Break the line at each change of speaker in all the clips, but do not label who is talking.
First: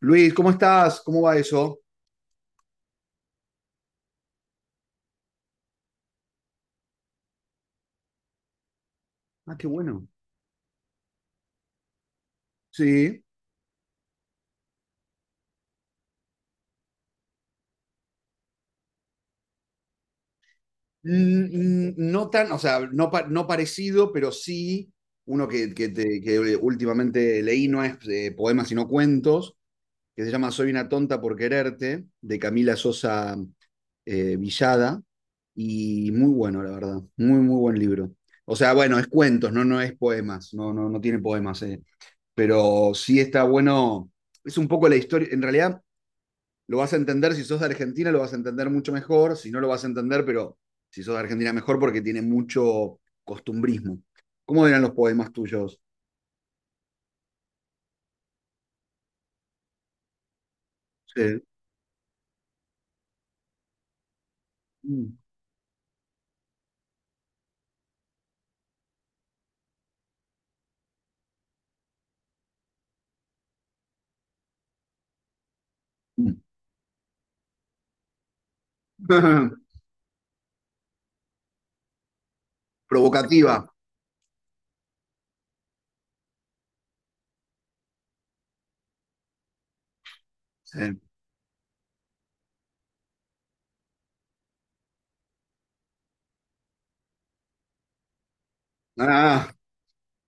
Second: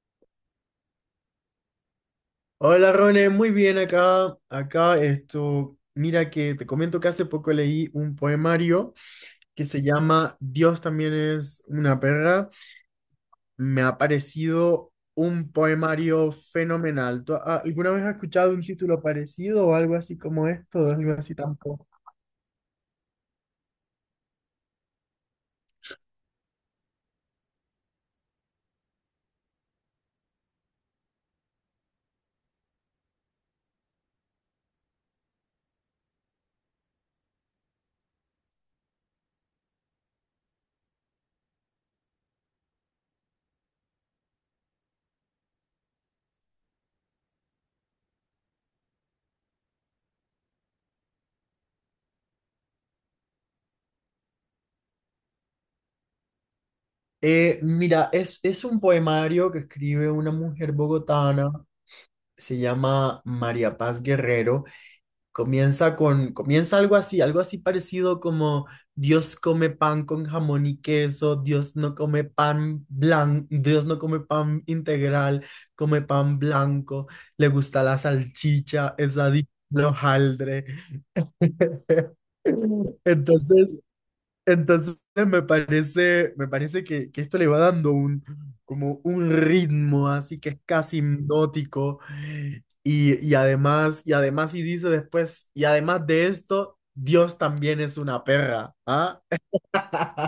Luis, ¿cómo estás? ¿Cómo va eso?
Hola Rone, muy bien acá. Acá esto, mira que te comento que hace poco leí un poemario
Ah,
que
qué
se
bueno.
llama Dios también es una perra.
Sí.
Me ha parecido un poemario fenomenal. ¿Tú alguna vez has escuchado un título parecido o algo así como esto, o algo así tampoco?
No tan, o sea, no, no parecido, pero sí uno que últimamente leí, no es poemas sino cuentos, que se llama Soy una tonta por quererte, de Camila Sosa Villada, y muy bueno, la verdad, muy buen libro. O sea, bueno, es cuentos, no es poemas, no tiene poemas, pero sí está bueno, es un poco la historia, en realidad lo vas a entender, si sos de Argentina lo vas a entender mucho mejor, si no lo vas a entender, pero si sos de Argentina mejor porque tiene mucho costumbrismo. ¿Cómo eran los poemas tuyos?
Mira, es un poemario que escribe una mujer
Sí.
bogotana, se llama María Paz Guerrero. Comienza algo así parecido como Dios come pan con jamón y queso, Dios no come pan blanco, Dios no come pan integral, come pan blanco, le gusta la salchicha, es adicto al hojaldre.
Provocativa.
Entonces, entonces me parece que esto le va dando un, como un ritmo así que es casi
Sí.
hipnótico. Y dice después, y además de esto, Dios también es una perra, ¿ah?
Ah,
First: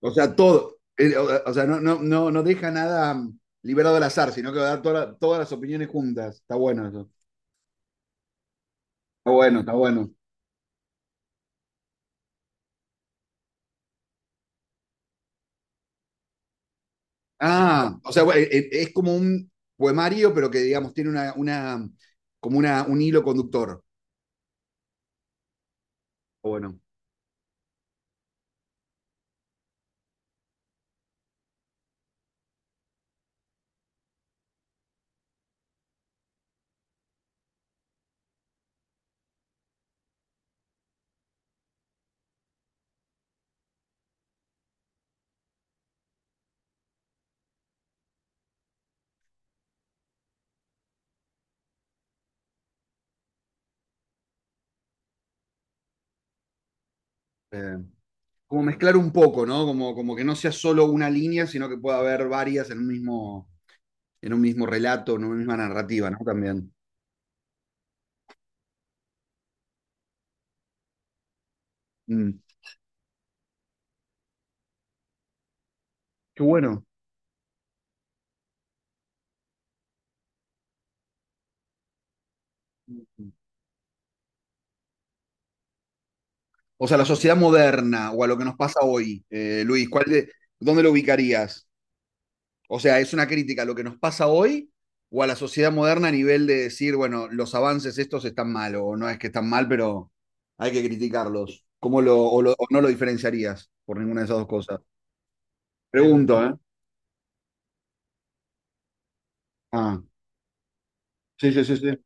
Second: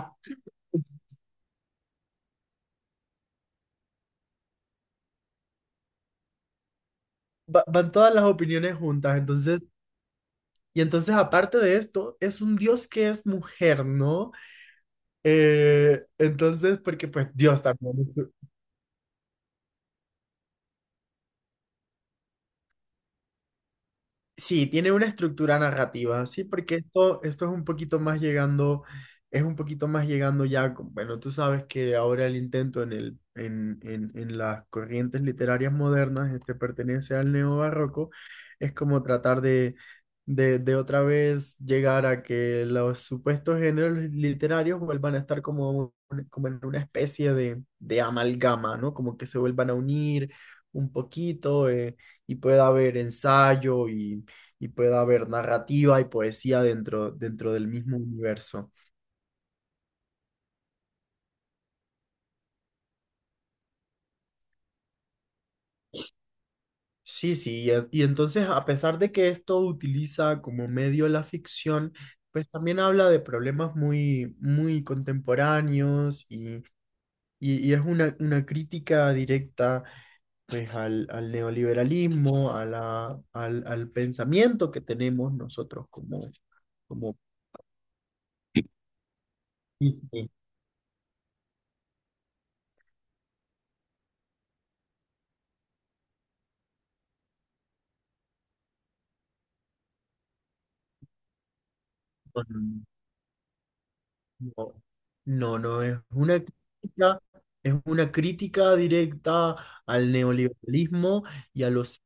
o sea, todo. O sea, no deja nada liberado al azar, sino que va a dar todas las opiniones juntas. Está bueno eso.
Van todas las opiniones juntas,
Está bueno,
entonces,
está bueno.
y entonces aparte de esto, es un Dios que es mujer, ¿no? Porque pues Dios también
Ah, o
es.
sea, bueno, es como un poemario, pero que digamos tiene una como un hilo conductor.
Sí, tiene una estructura narrativa, sí, porque
Bueno.
esto es un poquito más llegando, es un poquito más llegando ya, bueno, tú sabes que ahora el intento en el, en las corrientes literarias modernas, este pertenece al neobarroco, es como tratar de, de otra vez llegar a que los supuestos géneros literarios vuelvan a estar como, como en una especie de amalgama, ¿no? Como que se vuelvan a unir un poquito, y pueda haber ensayo y pueda haber narrativa y poesía dentro, dentro del
Eh,
mismo
como
universo.
mezclar un poco, ¿no? Como, como que no sea solo una línea, sino que pueda haber varias en un mismo relato, en una misma narrativa, ¿no? También.
Sí, sí, y, y entonces a pesar de que esto utiliza como medio la ficción,
Mm,
pues también habla de problemas muy, muy contemporáneos
qué
y,
bueno.
y es una crítica directa pues al, al neoliberalismo, a la, al, al pensamiento que tenemos nosotros como,
O sea, la
como.
sociedad moderna o a lo que nos pasa hoy, Luis, ¿cuál de, ¿dónde lo ubicarías? O sea, ¿es una crítica a lo que nos pasa hoy o a la sociedad moderna a nivel de decir, bueno, los avances estos están mal o no es que están mal, pero hay que criticarlos? ¿Cómo lo, o no lo diferenciarías por ninguna de esas dos
No,
cosas?
no, no,
Pregunto, ¿eh?
es una crítica directa
Ah.
al neoliberalismo
Sí, sí,
y
sí, sí.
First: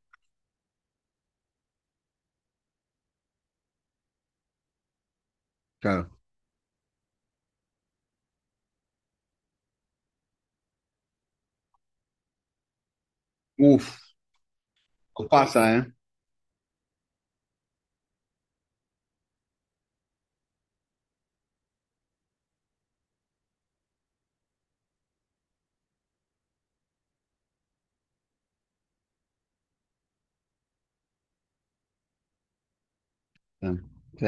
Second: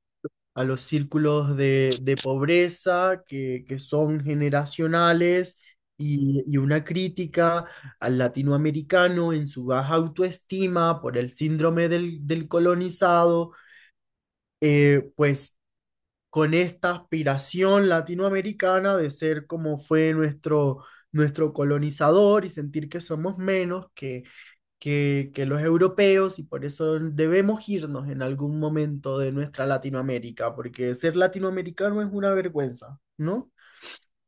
a los círculos de pobreza que son generacionales
Claro.
y una crítica al latinoamericano en su baja autoestima por el síndrome del, del colonizado.
Uf,
Eh,
nos
pues
pasa, ¿eh?
con esta aspiración latinoamericana de ser como fue nuestro, nuestro colonizador y sentir que somos menos que los europeos y por eso debemos irnos en algún momento de nuestra Latinoamérica, porque ser latinoamericano es una vergüenza, ¿no?
Sí. Sí,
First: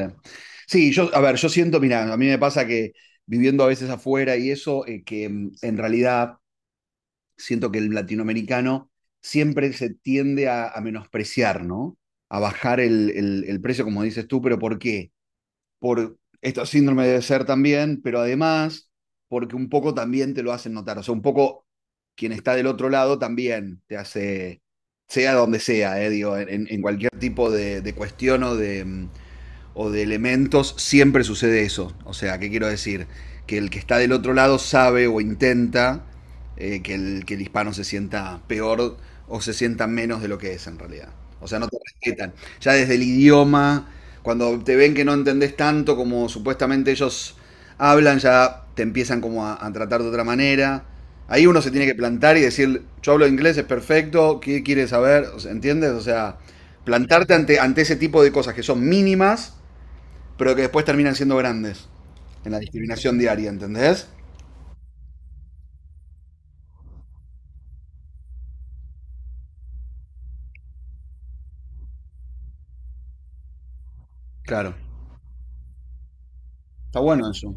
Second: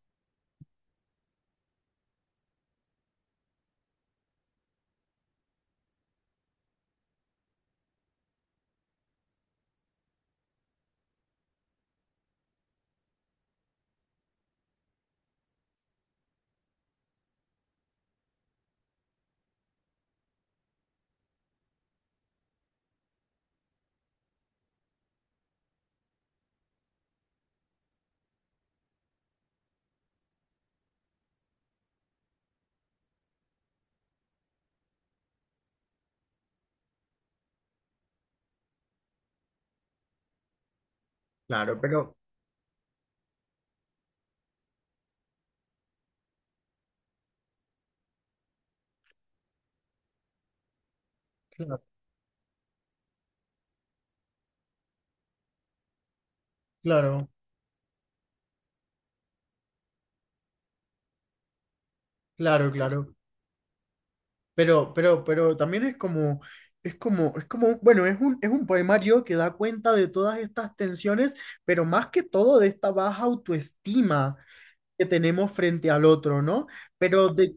sí, yo, a ver, yo siento, mira, a mí me pasa que viviendo a veces afuera y eso, en realidad siento que el latinoamericano siempre se tiende a menospreciar, ¿no? A bajar el precio, como dices tú, pero ¿por qué? Por esto síndrome de ser también, pero además porque un poco también te lo hacen notar, o sea, un poco quien está del otro lado también te hace, sea donde sea, digo, cualquier tipo de cuestión o de, o de elementos, siempre sucede eso. O sea, ¿qué quiero decir? Que el que está del otro lado sabe o intenta que, que el hispano se sienta peor o se sienta menos de lo que es en realidad. O sea, no te
Claro, pero...
respetan. Ya desde el idioma, cuando te ven que no entendés tanto como supuestamente ellos hablan, ya te empiezan como a tratar de otra manera. Ahí uno se
Claro,
tiene que plantar y decir, yo hablo inglés, es perfecto, ¿qué quieres saber? O sea, ¿entiendes? O sea,
claro,
plantarte ante ese tipo de cosas que son mínimas pero que después terminan siendo grandes en la
claro, claro.
discriminación diaria, ¿entendés?
Pero también es como, es como, es como, bueno, es un poemario que da cuenta de todas estas tensiones, pero más que todo de esta baja autoestima
Claro.
que tenemos frente al otro, ¿no?
Está bueno
Pero
eso.
de,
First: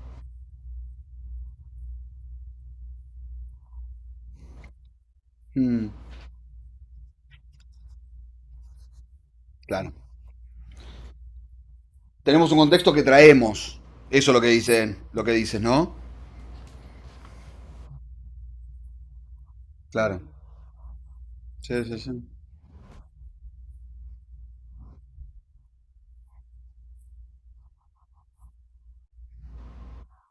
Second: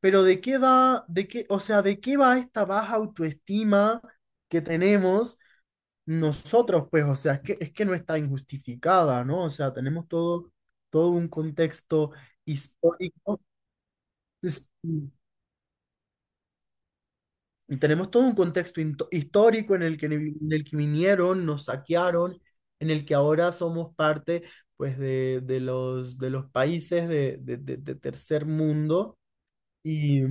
pero de qué da, de qué, o sea, de qué va esta baja autoestima que tenemos
Mm,
nosotros, pues, o sea, es que no está injustificada, ¿no? O sea,
claro.
tenemos todo, todo un contexto
Tenemos un contexto que
histórico.
traemos. Eso es lo que dicen, lo que dices, ¿no?
Y tenemos todo un contexto histórico en el que,
Claro.
en el que vinieron, nos
Sí, sí, sí.
saquearon, en el que ahora somos parte pues, de los países de, de tercer mundo. Y, y,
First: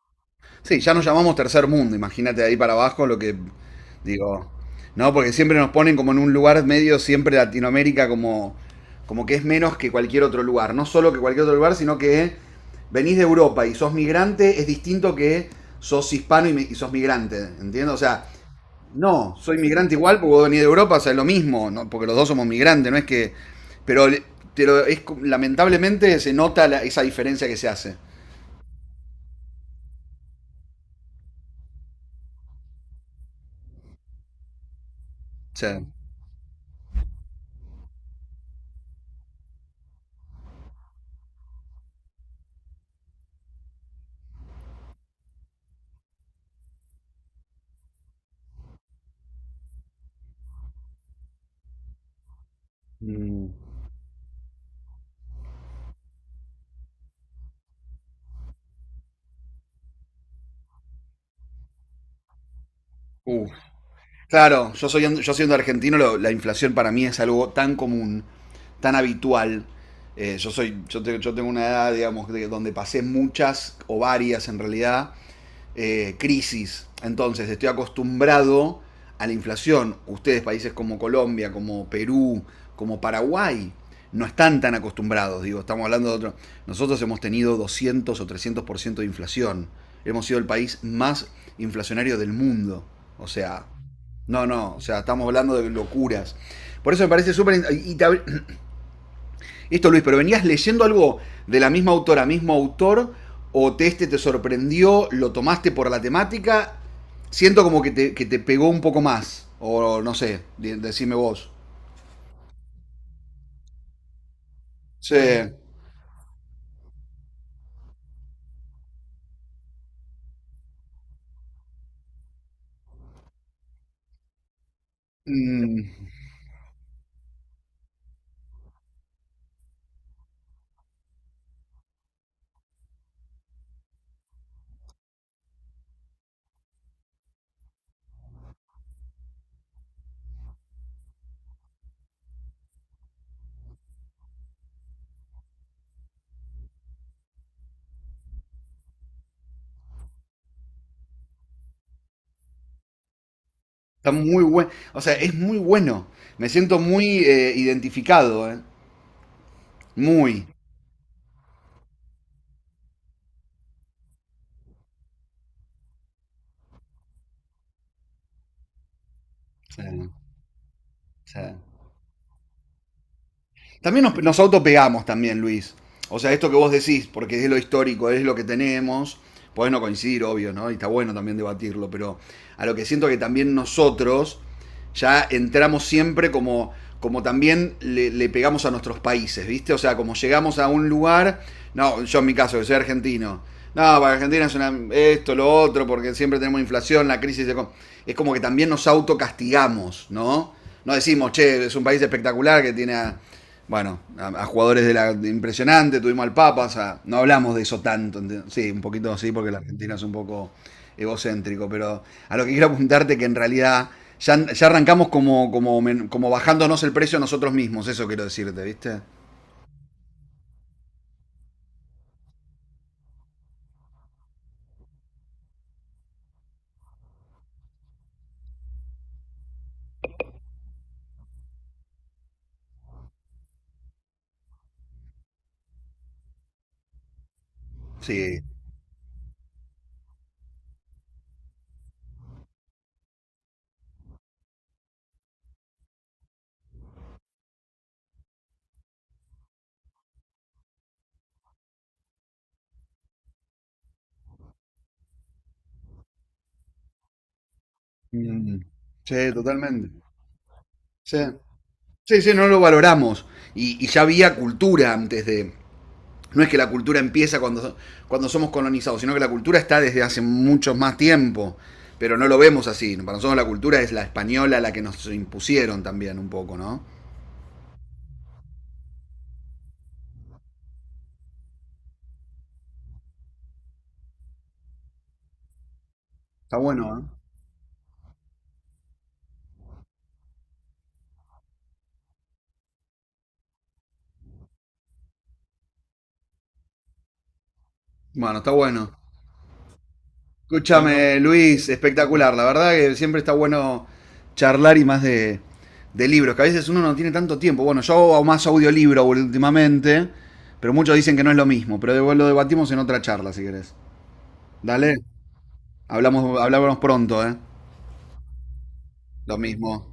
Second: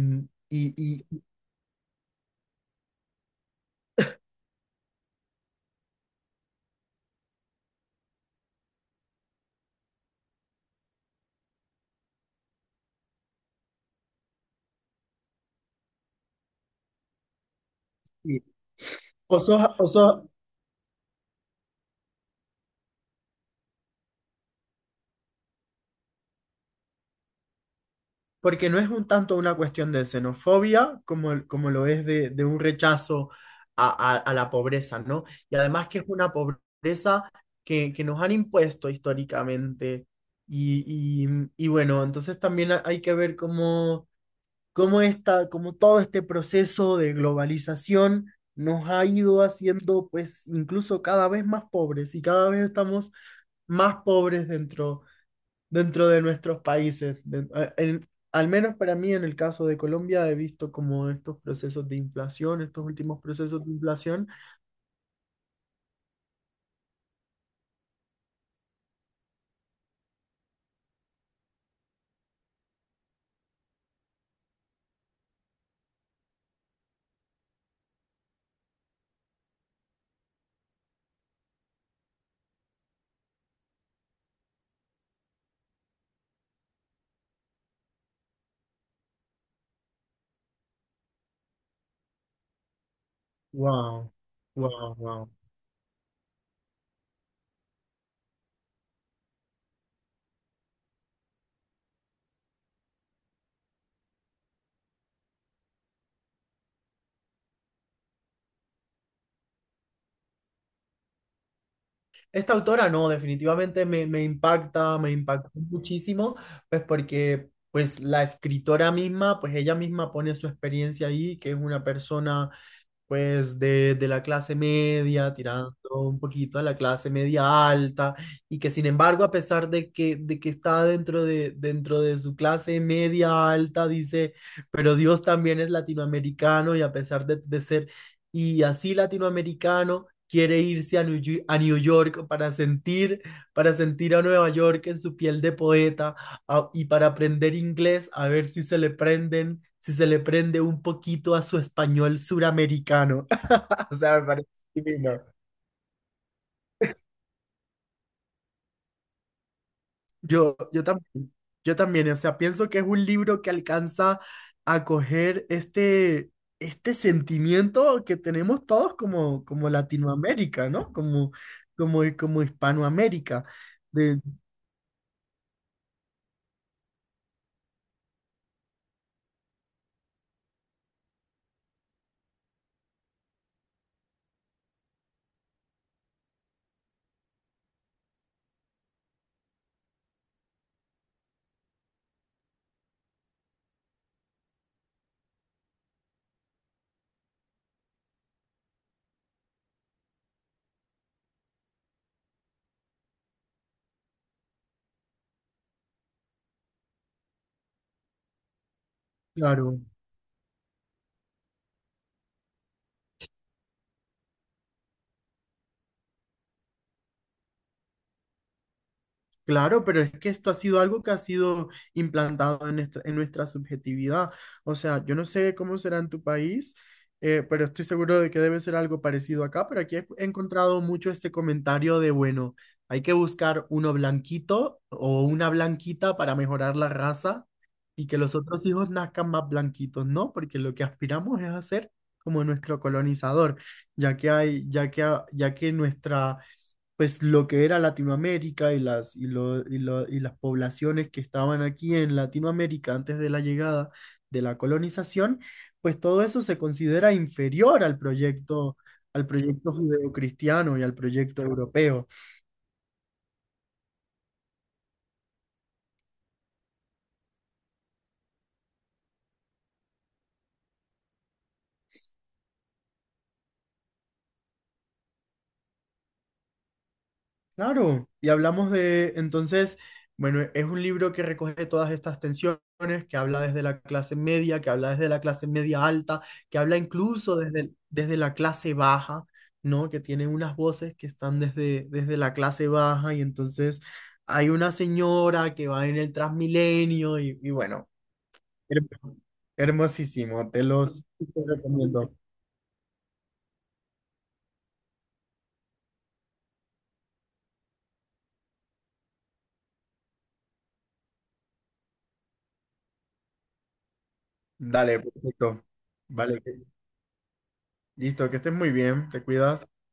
Sí, ya nos llamamos tercer mundo, imagínate de ahí para abajo lo que digo, no, porque siempre nos ponen como en un lugar medio, siempre Latinoamérica como, como que es menos que cualquier otro lugar, no solo que cualquier otro lugar, sino que venís de Europa y sos migrante es distinto que sos hispano y sos migrante, ¿entiendes? O sea,
y
no, soy migrante igual
osos.
porque vos venís de Europa, o sea, es lo mismo, ¿no? porque los dos somos migrantes, no es que, pero, lamentablemente se nota esa diferencia que se hace.
Porque no es un tanto una cuestión de xenofobia como, como lo es de un rechazo a, a la pobreza, ¿no?
O
Y
sea,
además que es una pobreza que nos han impuesto históricamente. Y, y bueno, entonces también hay que ver cómo, cómo, esta, cómo todo este proceso de globalización nos ha ido haciendo pues incluso cada vez más pobres y cada vez estamos
mm,
más pobres dentro dentro de nuestros países. Al menos para mí, en el caso de Colombia, he visto como estos procesos de inflación, estos últimos
uh.
procesos de inflación.
Claro, yo siendo argentino, la inflación para mí es algo tan común, tan habitual. Yo, soy, yo, te- yo tengo una edad, digamos, donde pasé muchas o varias en realidad crisis. Entonces estoy acostumbrado a la inflación. Ustedes, países como Colombia, como Perú, como Paraguay, no están tan acostumbrados. Digo, estamos hablando de otro. Nosotros hemos tenido 200 o 300% de inflación. Hemos sido el país más inflacionario del mundo. O sea,
Wow,
no, no, o
wow,
sea, estamos
wow.
hablando de locuras. Por eso me parece súper. Y te, esto, Luis, pero venías leyendo algo de la misma autora, mismo autor, o te, este te sorprendió, lo tomaste por la temática, siento como que te pegó un poco más, o no sé, decime vos.
Esta autora no, definitivamente me, me impacta, me impactó
Sí.
muchísimo, pues porque pues la escritora misma, pues ella misma pone su experiencia ahí, que es una persona pues de la clase media, tirando
Mm,
un poquito a la clase media alta, y que sin embargo, a pesar de que está dentro de su clase media alta, dice, pero Dios también es latinoamericano y a pesar de ser y así latinoamericano, quiere irse a a New York para sentir a Nueva York en su piel de poeta y para aprender inglés, a ver si se le prenden, si se le prende un poquito a su español suramericano. O
está
sea, me
muy
parece
bueno, o sea,
divino.
es muy bueno, me siento muy identificado, ¿eh? Muy.
Yo, yo también, o sea, pienso que es un libro que alcanza a coger este, este sentimiento que tenemos todos como, como
Sí,
Latinoamérica, ¿no? Como,
sí.
como, como Hispanoamérica.
También nos,
De,
nos autopegamos también, Luis. O sea, esto que vos decís, porque es lo histórico, es lo que tenemos, podés no coincidir, obvio, ¿no? Y está bueno también debatirlo, pero a lo que siento que también nosotros ya entramos siempre como, como también le pegamos a nuestros países, ¿viste? O sea, como llegamos a un lugar, no, yo en mi caso, que soy argentino, no, para Argentina es una, esto, lo otro, porque siempre tenemos inflación, la crisis, de, es como que también nos autocastigamos, ¿no? No decimos, che, es un país espectacular que tiene... A, bueno, a jugadores de la de impresionante, tuvimos al Papas, no hablamos de eso tanto, sí, un poquito sí, porque la
claro.
Argentina es un poco egocéntrico, pero a lo que quiero apuntarte que en realidad ya arrancamos como bajándonos el precio a nosotros mismos, eso quiero decirte, ¿viste?
Claro, pero es que esto ha sido algo que ha sido implantado en nuestra subjetividad. O sea, yo no sé cómo será en tu país, pero estoy seguro de que debe ser algo parecido acá. Pero aquí he encontrado mucho este comentario de, bueno, hay que buscar uno blanquito o una blanquita para mejorar la raza y que los
Sí.
otros hijos nazcan más blanquitos, ¿no? Porque lo que aspiramos es hacer como nuestro colonizador, ya que hay, ya que nuestra pues lo que era Latinoamérica y las, y las poblaciones que estaban aquí en Latinoamérica antes de la llegada de la colonización, pues todo eso se considera inferior
Mm.
al
Sí,
proyecto
totalmente.
judeocristiano y al
Sí,
proyecto europeo.
sí, sí, no lo valoramos. Y ya había cultura antes de, no es que la cultura empieza cuando, cuando somos colonizados, sino que la cultura está desde hace mucho más tiempo, pero no lo vemos así. Para nosotros la cultura es la española, la que nos impusieron también un poco, ¿no?
Claro, y hablamos de, entonces, bueno, es un libro que recoge todas estas tensiones, que habla desde la clase media, que habla desde la clase media alta,
Está
que habla
bueno, ¿eh?
incluso desde, desde la clase baja, ¿no? Que tiene unas voces que están desde, desde la clase baja y entonces hay una señora que va en el Transmilenio y bueno,
Bueno, está bueno.
hermo- hermosísimo,
Escúchame,
te
Luis,
recomiendo.
espectacular. La verdad que siempre está bueno charlar y más de libros, que a veces uno no tiene tanto tiempo. Bueno, yo hago más audiolibro últimamente, pero muchos dicen que no es lo mismo, pero lo debatimos en otra charla, si querés. Dale,
Dale, perfecto.
hablamos,
Vale,
hablamos pronto, ¿eh?
listo, que estés muy bien, te
Lo
cuidas.
mismo.